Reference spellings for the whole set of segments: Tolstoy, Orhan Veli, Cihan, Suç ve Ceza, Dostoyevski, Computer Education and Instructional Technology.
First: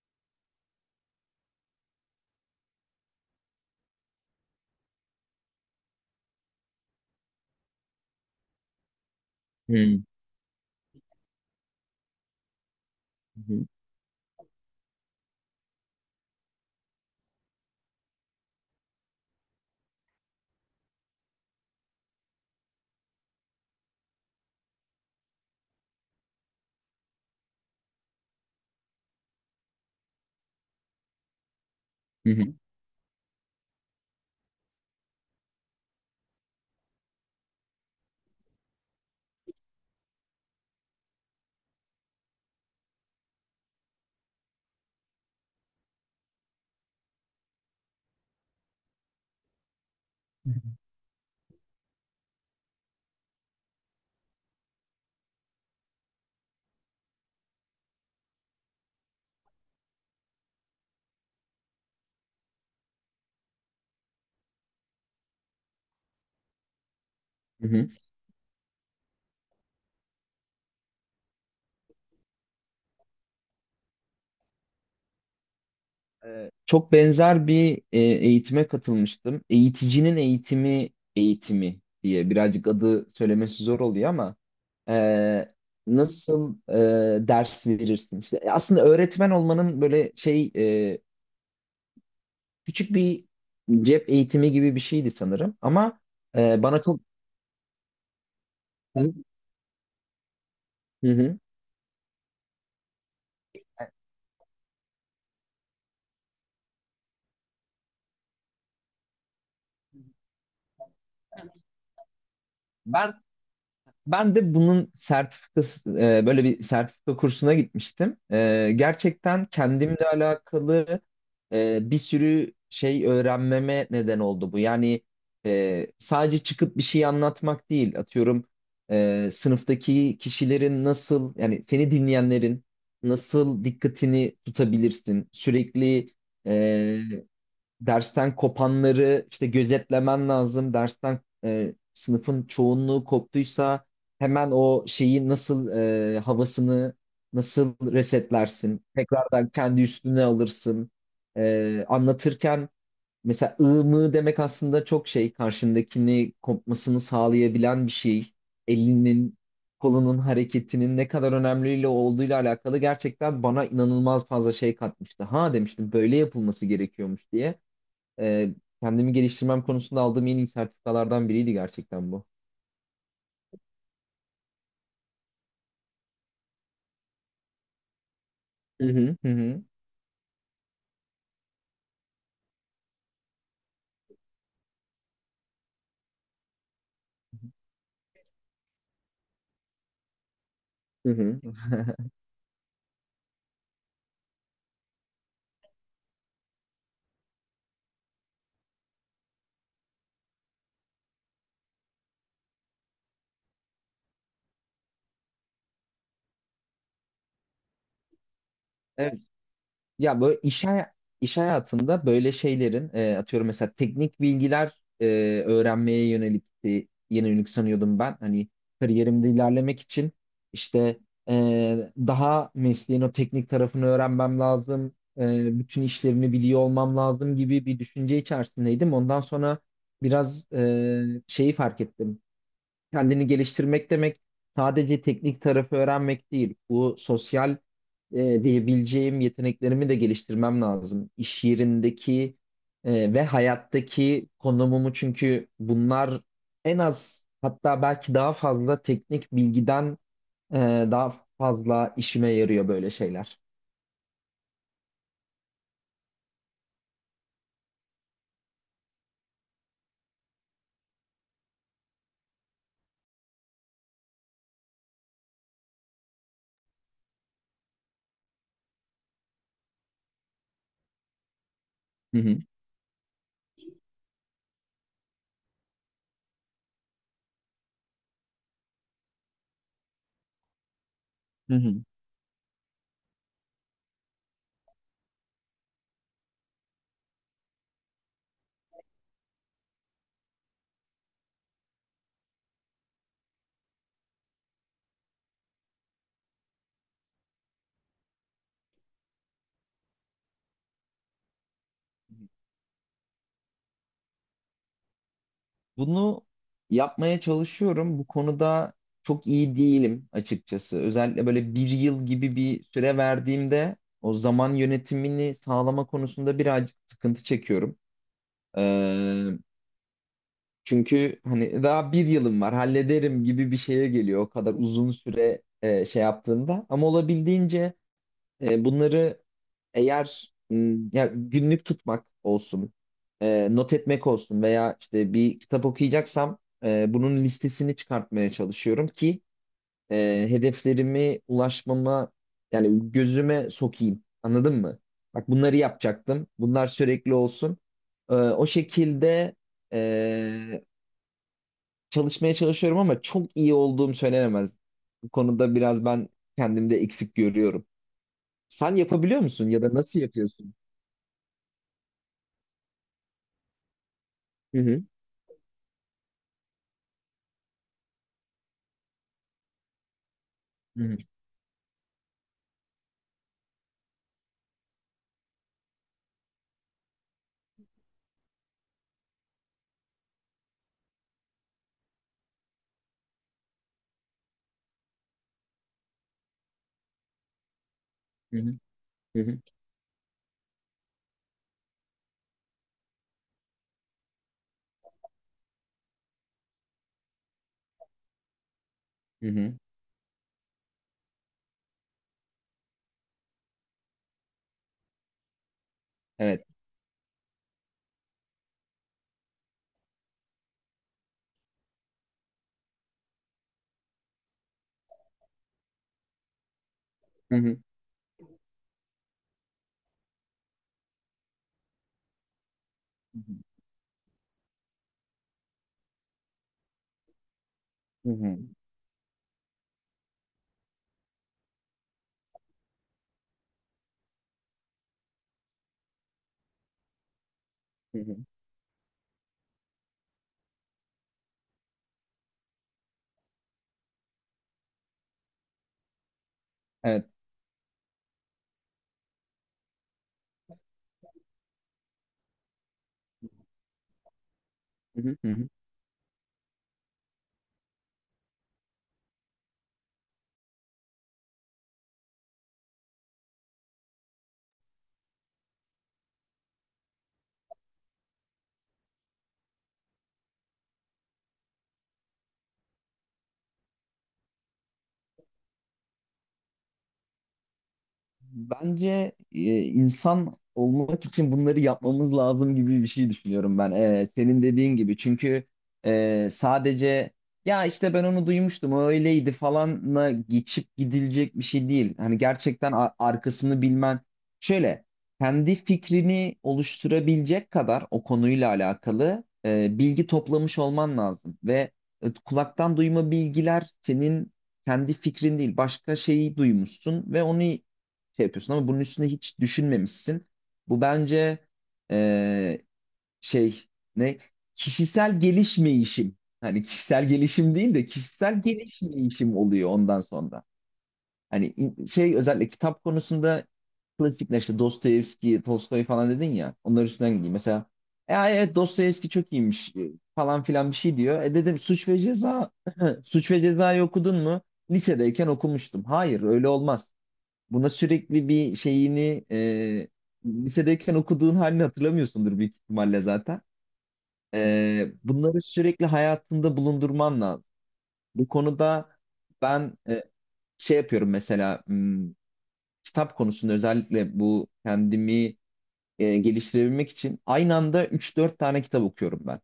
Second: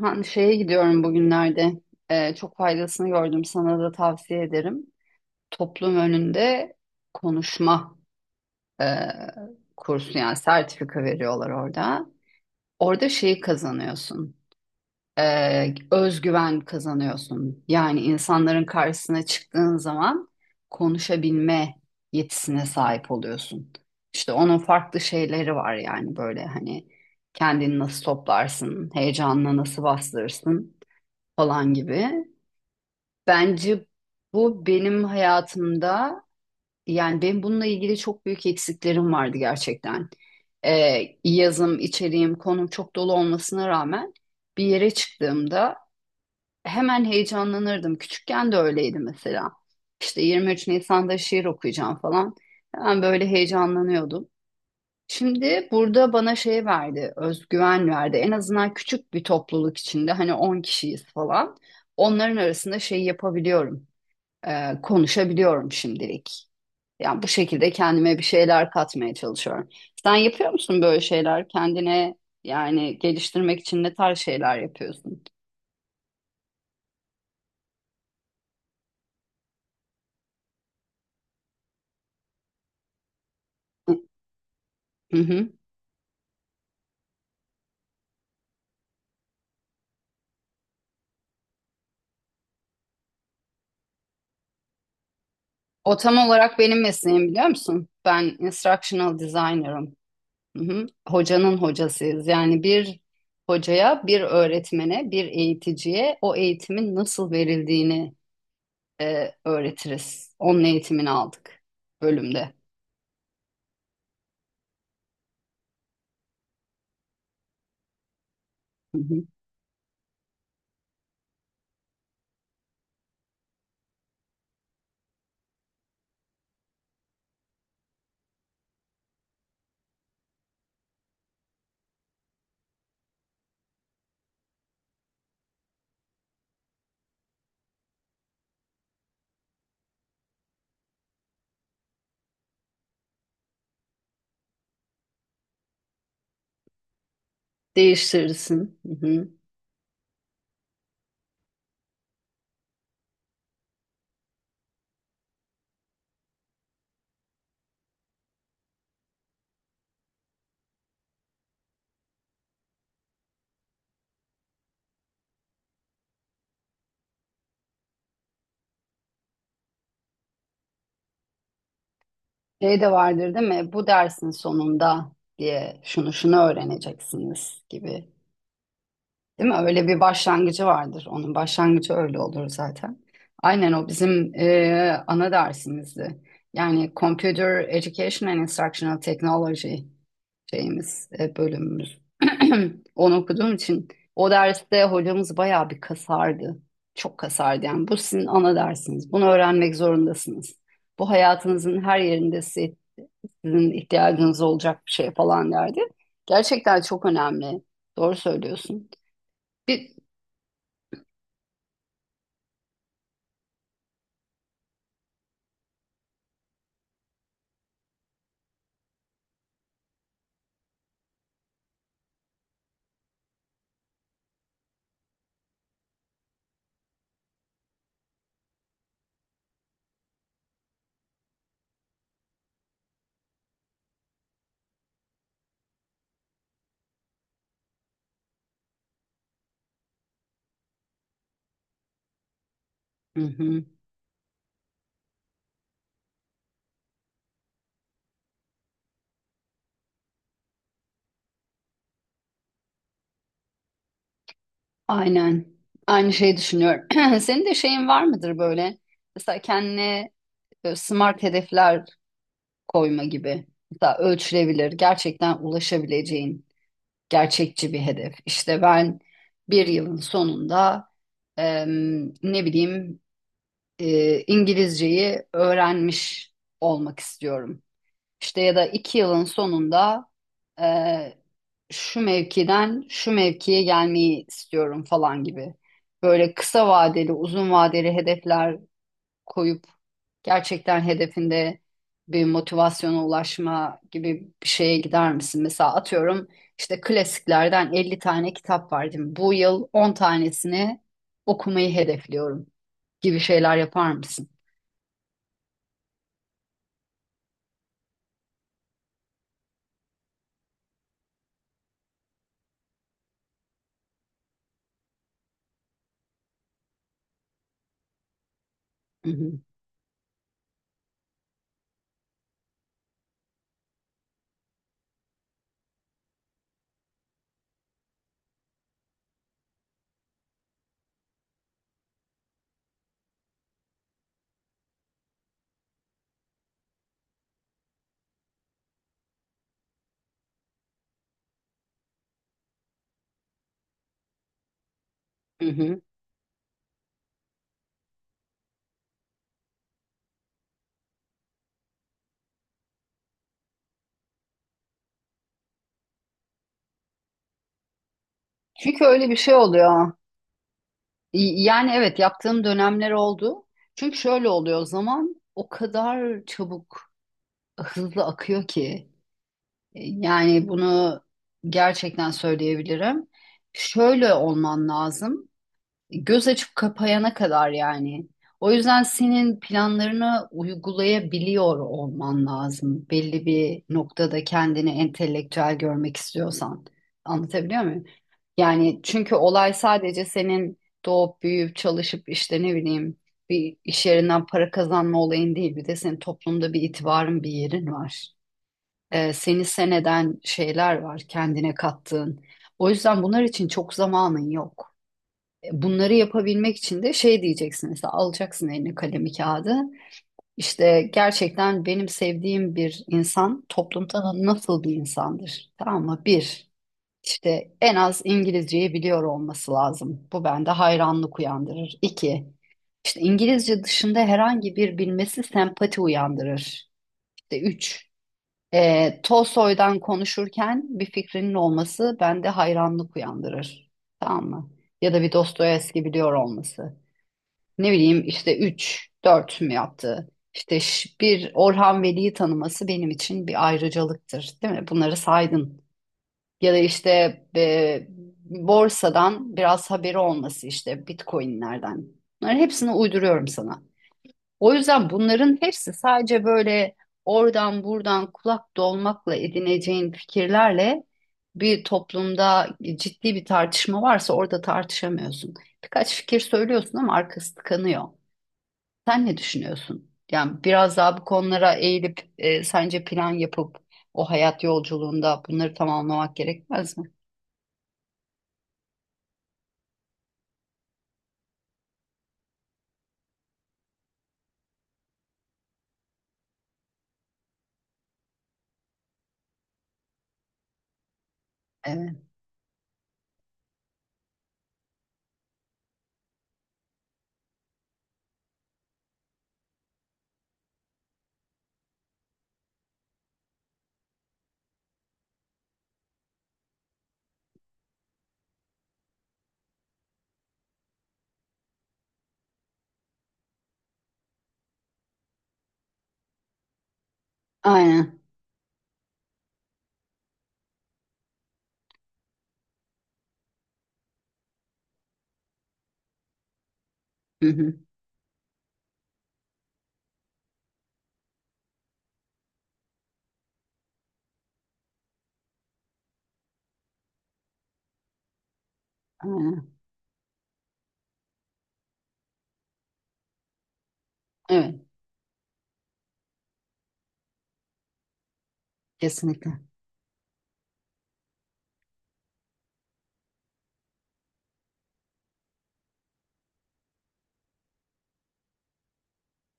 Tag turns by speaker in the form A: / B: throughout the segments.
A: Ha, şeye gidiyorum bugünlerde. Çok faydasını gördüm. Sana da tavsiye ederim. Toplum önünde konuşma e,
B: Hı
A: kursu yani sertifika veriyorlar orada. Orada şeyi
B: hı
A: kazanıyorsun. Özgüven kazanıyorsun. Yani insanların karşısına çıktığın zaman konuşabilme yetisine sahip oluyorsun. İşte onun farklı şeyleri var yani böyle hani kendini nasıl toplarsın, heyecanını nasıl bastırırsın falan gibi.
B: hı hı.
A: Bence bu benim hayatımda yani benim bununla ilgili çok büyük eksiklerim vardı gerçekten. Yazım, içeriğim, konum çok dolu olmasına rağmen bir yere çıktığımda hemen heyecanlanırdım. Küçükken de öyleydi mesela. İşte
B: Hı hı.
A: 23 Nisan'da şiir okuyacağım falan. Hemen böyle heyecanlanıyordum. Şimdi burada bana şey verdi, özgüven verdi. En azından küçük bir topluluk içinde hani 10 kişiyiz falan. Onların arasında şey yapabiliyorum, konuşabiliyorum şimdilik. Yani bu şekilde kendime bir şeyler katmaya çalışıyorum. Sen yapıyor musun böyle şeyler? Kendine yani geliştirmek için ne tarz şeyler yapıyorsun?
B: Çok benzer bir eğitime katılmıştım. Eğiticinin eğitimi diye birazcık adı söylemesi zor oluyor ama e,
A: Hı hı.
B: nasıl ders verirsin? İşte aslında öğretmen olmanın böyle şey küçük bir cep eğitimi gibi bir şeydi sanırım
A: O
B: ama
A: tam olarak benim
B: bana çok.
A: mesleğim biliyor musun? Ben instructional designer'ım. Hı hı.
B: Hı hı.
A: Hocanın hocasıyız. Yani bir hocaya, bir öğretmene, bir eğiticiye o eğitimin nasıl verildiğini öğretiriz. Onun eğitimini aldık bölümde.
B: Ben Ben de bunun sertifikası böyle bir sertifika kursuna gitmiştim.
A: Hı hı.
B: Gerçekten kendimle alakalı bir sürü şey öğrenmeme neden oldu bu. Yani sadece çıkıp bir şey anlatmak değil. Atıyorum sınıftaki kişilerin nasıl yani seni dinleyenlerin nasıl dikkatini tutabilirsin? Sürekli e, dersten kopanları işte gözetlemen lazım. Dersten sınıfın çoğunluğu koptuysa hemen o şeyi nasıl havasını nasıl
A: Değiştirirsin.
B: resetlersin?
A: Hı hı.
B: Tekrardan kendi üstüne alırsın. Anlatırken mesela ığ mı demek aslında çok şey karşındakini kopmasını sağlayabilen bir şey. Elinin kolunun hareketinin ne kadar önemliyle olduğuyla alakalı gerçekten bana inanılmaz fazla şey katmıştı. Ha demiştim böyle yapılması gerekiyormuş diye e, kendimi geliştirmem konusunda aldığım en iyi sertifikalardan biriydi gerçekten bu.
A: Şey de vardır değil mi? Bu dersin sonunda diye şunu şunu öğreneceksiniz gibi.
B: Hı hı hı
A: Değil mi?
B: hı.
A: Öyle bir başlangıcı vardır. Onun başlangıcı öyle olur zaten. Aynen o bizim ana dersimizdi. Yani Computer Education and Instructional Technology şeyimiz,
B: Hı hı.
A: bölümümüz. Onu okuduğum için o derste hocamız bayağı bir kasardı. Çok kasardı yani. Bu sizin ana dersiniz. Bunu öğrenmek zorundasınız. Bu hayatınızın her yerinde sizin ihtiyacınız olacak bir şey falan derdi. Gerçekten çok önemli. Doğru söylüyorsun.
B: Evet.
A: Bir,
B: Ya böyle iş hayatında böyle şeylerin atıyorum mesela teknik bilgiler öğrenmeye yönelik yönelik sanıyordum ben. Hani kariyerimde ilerlemek için işte daha mesleğin o teknik tarafını öğrenmem lazım. Bütün işlerini biliyor olmam lazım gibi bir düşünce içerisindeydim. Ondan sonra biraz şeyi fark ettim. Kendini geliştirmek demek sadece teknik tarafı öğrenmek değil. Bu sosyal diyebileceğim yeteneklerimi de geliştirmem lazım. İş yerindeki
A: hı
B: ve
A: hı.
B: hayattaki konumumu, çünkü bunlar en az hatta belki daha fazla teknik bilgiden e, daha fazla işime yarıyor böyle şeyler.
A: Aynen. Aynı şeyi düşünüyorum. Senin de şeyin var mıdır böyle? Mesela kendine smart hedefler koyma gibi. Mesela ölçülebilir, gerçekten ulaşabileceğin gerçekçi bir hedef. İşte ben bir yılın sonunda
B: Hı hı.
A: ne bileyim İngilizceyi öğrenmiş olmak istiyorum. İşte ya da 2 yılın sonunda eee,
B: Hı hı.
A: şu mevkiden şu mevkiye gelmeyi istiyorum falan gibi. Böyle kısa vadeli, uzun vadeli hedefler koyup gerçekten hedefinde bir motivasyona ulaşma gibi bir şeye gider misin? Mesela atıyorum işte klasiklerden 50 tane kitap var değil mi? Bu yıl 10 tanesini okumayı hedefliyorum gibi şeyler yapar mısın?
B: Bunu yapmaya çalışıyorum. Bu konuda çok iyi değilim açıkçası. Özellikle böyle bir yıl gibi bir süre verdiğimde o zaman yönetimini sağlama konusunda birazcık sıkıntı çekiyorum.
A: Hı
B: Ee,
A: hı,
B: Çünkü hani daha bir yılım var hallederim gibi bir şeye geliyor o kadar uzun süre şey yaptığında. Ama olabildiğince bunları eğer ya günlük tutmak olsun, not etmek olsun veya işte bir kitap okuyacaksam bunun listesini çıkartmaya çalışıyorum ki hedeflerimi ulaşmama yani gözüme sokayım. Anladın mı? Bak
A: hı
B: bunları
A: hı.
B: yapacaktım. Bunlar sürekli olsun. O şekilde e, çalışmaya çalışıyorum ama çok iyi olduğum söylenemez. Bu konuda biraz ben kendimde eksik görüyorum. Sen
A: Çünkü öyle
B: yapabiliyor
A: bir şey
B: musun ya da
A: oluyor.
B: nasıl yapıyorsun?
A: Yani evet yaptığım dönemler oldu. Çünkü şöyle
B: Hı
A: oluyor
B: hı.
A: zaman o kadar çabuk, hızlı akıyor ki. Yani
B: Hı hı.
A: bunu gerçekten söyleyebilirim. Şöyle olman lazım. Göz açıp kapayana kadar yani. O yüzden senin planlarını uygulayabiliyor olman lazım. Belli bir noktada kendini entelektüel görmek istiyorsan. Anlatabiliyor muyum?
B: Hı hı.
A: Yani çünkü
B: Hı hı.
A: olay sadece senin doğup büyüyüp çalışıp işte ne bileyim bir iş yerinden para kazanma olayın değil. Bir de senin toplumda bir itibarın, bir yerin var.
B: Hı
A: Seni
B: hı.
A: sen eden şeyler var kendine kattığın. O yüzden bunlar için çok zamanın yok. Bunları
B: Evet.
A: yapabilmek için de şey diyeceksin mesela alacaksın eline kalemi kağıdı. İşte gerçekten benim sevdiğim bir insan toplumda nasıl bir insandır? Tamam mı? Bir,
B: Hı
A: işte
B: hı.
A: en az İngilizceyi biliyor olması lazım. Bu bende hayranlık uyandırır. İki, işte
B: Hı hı.
A: İngilizce dışında herhangi bir bilmesi sempati uyandırır. İşte üç,
B: Hı hı.
A: Tolstoy'dan konuşurken bir fikrinin olması bende hayranlık uyandırır. Tamam mı? Ya da bir Dostoyevski biliyor olması ne
B: Hı
A: bileyim
B: hı.
A: işte 3 4 mü yaptı? İşte bir Orhan Veli'yi tanıması benim için bir ayrıcalıktır, değil mi? Bunları saydın. Ya da işte
B: Evet.
A: e, borsadan biraz haberi olması işte Bitcoin'lerden. Bunların hepsini uyduruyorum sana. O yüzden
B: Hı hı. Hı
A: bunların
B: hı.
A: hepsi sadece böyle oradan buradan kulak dolmakla edineceğin fikirlerle bir toplumda ciddi bir tartışma varsa orada tartışamıyorsun. Birkaç fikir söylüyorsun ama arkası tıkanıyor. Sen ne düşünüyorsun? Yani biraz daha bu konulara eğilip sence plan yapıp o hayat yolculuğunda bunları tamamlamak gerekmez mi?
B: Bence insan olmak için bunları yapmamız lazım gibi bir şey düşünüyorum ben. Senin dediğin gibi. Çünkü sadece ya işte ben onu duymuştum, o öyleydi falanla geçip gidilecek bir şey değil.
A: Evet.
B: Hani gerçekten arkasını bilmen. Şöyle kendi fikrini oluşturabilecek kadar o konuyla alakalı bilgi toplamış olman lazım ve kulaktan duyma bilgiler senin kendi fikrin değil, başka şeyi duymuşsun ve onu şey yapıyorsun ama bunun üstüne hiç düşünmemişsin. Bu bence eee, şey ne kişisel gelişmeyişim. Hani kişisel gelişim değil de
A: Aynen.
B: kişisel gelişmeyişim oluyor ondan sonra. Hani şey özellikle kitap konusunda klasikler işte Dostoyevski, Tolstoy falan dedin ya. Onların üstünden
A: Hı
B: gideyim.
A: hı.
B: Mesela ay evet Dostoyevski çok iyiymiş, falan filan bir şey diyor. E dedim Suç ve Ceza. Suç ve Ceza'yı okudun mu? Lisedeyken okumuştum. Hayır öyle olmaz. Buna sürekli bir şeyini
A: Aynen.
B: lisedeyken okuduğun halini hatırlamıyorsundur büyük ihtimalle zaten.
A: Evet.
B: Bunları sürekli hayatında bulundurman lazım. Bu konuda
A: Kesinlikle.
B: ben şey yapıyorum mesela, kitap konusunda özellikle bu kendimi geliştirebilmek için aynı anda üç dört tane kitap okuyorum ben.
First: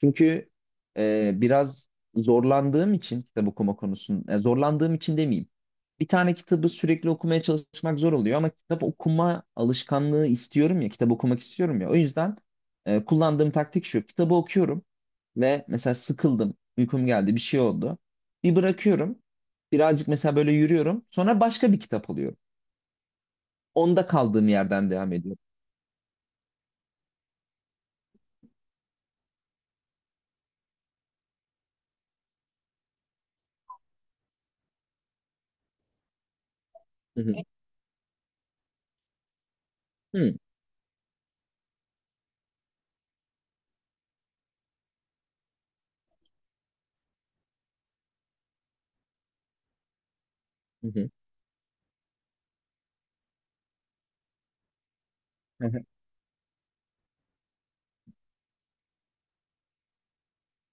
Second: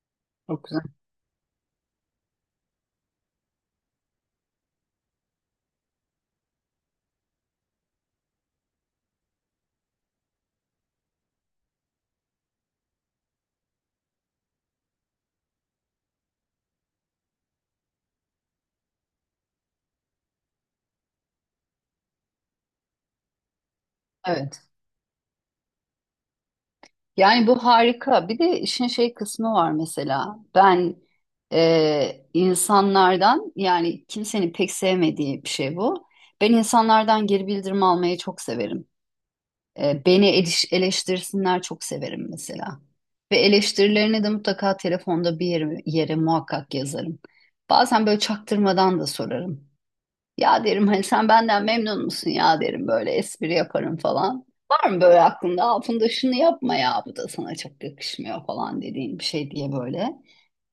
B: Çünkü
A: Çok güzel.
B: biraz zorlandığım için kitap okuma konusunda, zorlandığım için demeyeyim. Bir tane kitabı sürekli okumaya çalışmak zor oluyor ama kitap okuma alışkanlığı istiyorum ya, kitap okumak istiyorum ya. O yüzden kullandığım taktik şu, kitabı okuyorum ve mesela sıkıldım, uykum geldi, bir şey oldu. Bir bırakıyorum, birazcık mesela böyle yürüyorum, sonra başka bir kitap alıyorum. Onda kaldığım
A: Evet.
B: yerden devam ediyorum.
A: Yani bu harika. Bir de işin şey kısmı var mesela. Ben insanlardan yani kimsenin pek sevmediği bir şey bu. Ben
B: Hı
A: insanlardan
B: hı.
A: geri bildirim almayı çok severim.
B: Hı
A: Beni
B: hı.
A: eleştirsinler çok severim mesela. Ve eleştirilerini de mutlaka telefonda bir yere muhakkak yazarım. Bazen böyle çaktırmadan da sorarım. Ya derim hani
B: Hı
A: sen benden memnun musun ya derim böyle espri yaparım falan. Var mı böyle aklında
B: hı.
A: altında şunu yapma ya bu da sana çok yakışmıyor falan dediğin bir şey diye böyle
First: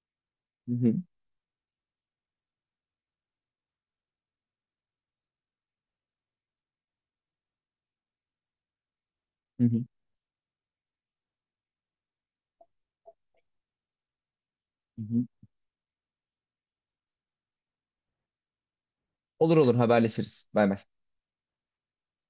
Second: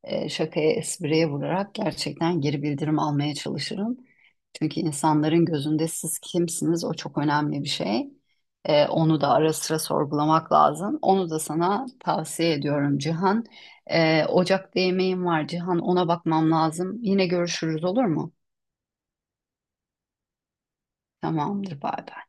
A: şakaya,
B: Hı hı.
A: espriye vurarak gerçekten geri bildirim almaya çalışırım. Çünkü insanların gözünde siz kimsiniz o çok önemli bir şey. Onu da ara
B: Hı
A: sıra
B: hı.
A: sorgulamak lazım. Onu da sana tavsiye ediyorum Cihan. Ocak'ta
B: Hı
A: yemeğim
B: hı.
A: var Cihan ona bakmam lazım. Yine görüşürüz olur mu?
B: Olur olur, haberleşiriz. Bay bay.
A: Tamamdır bay bay.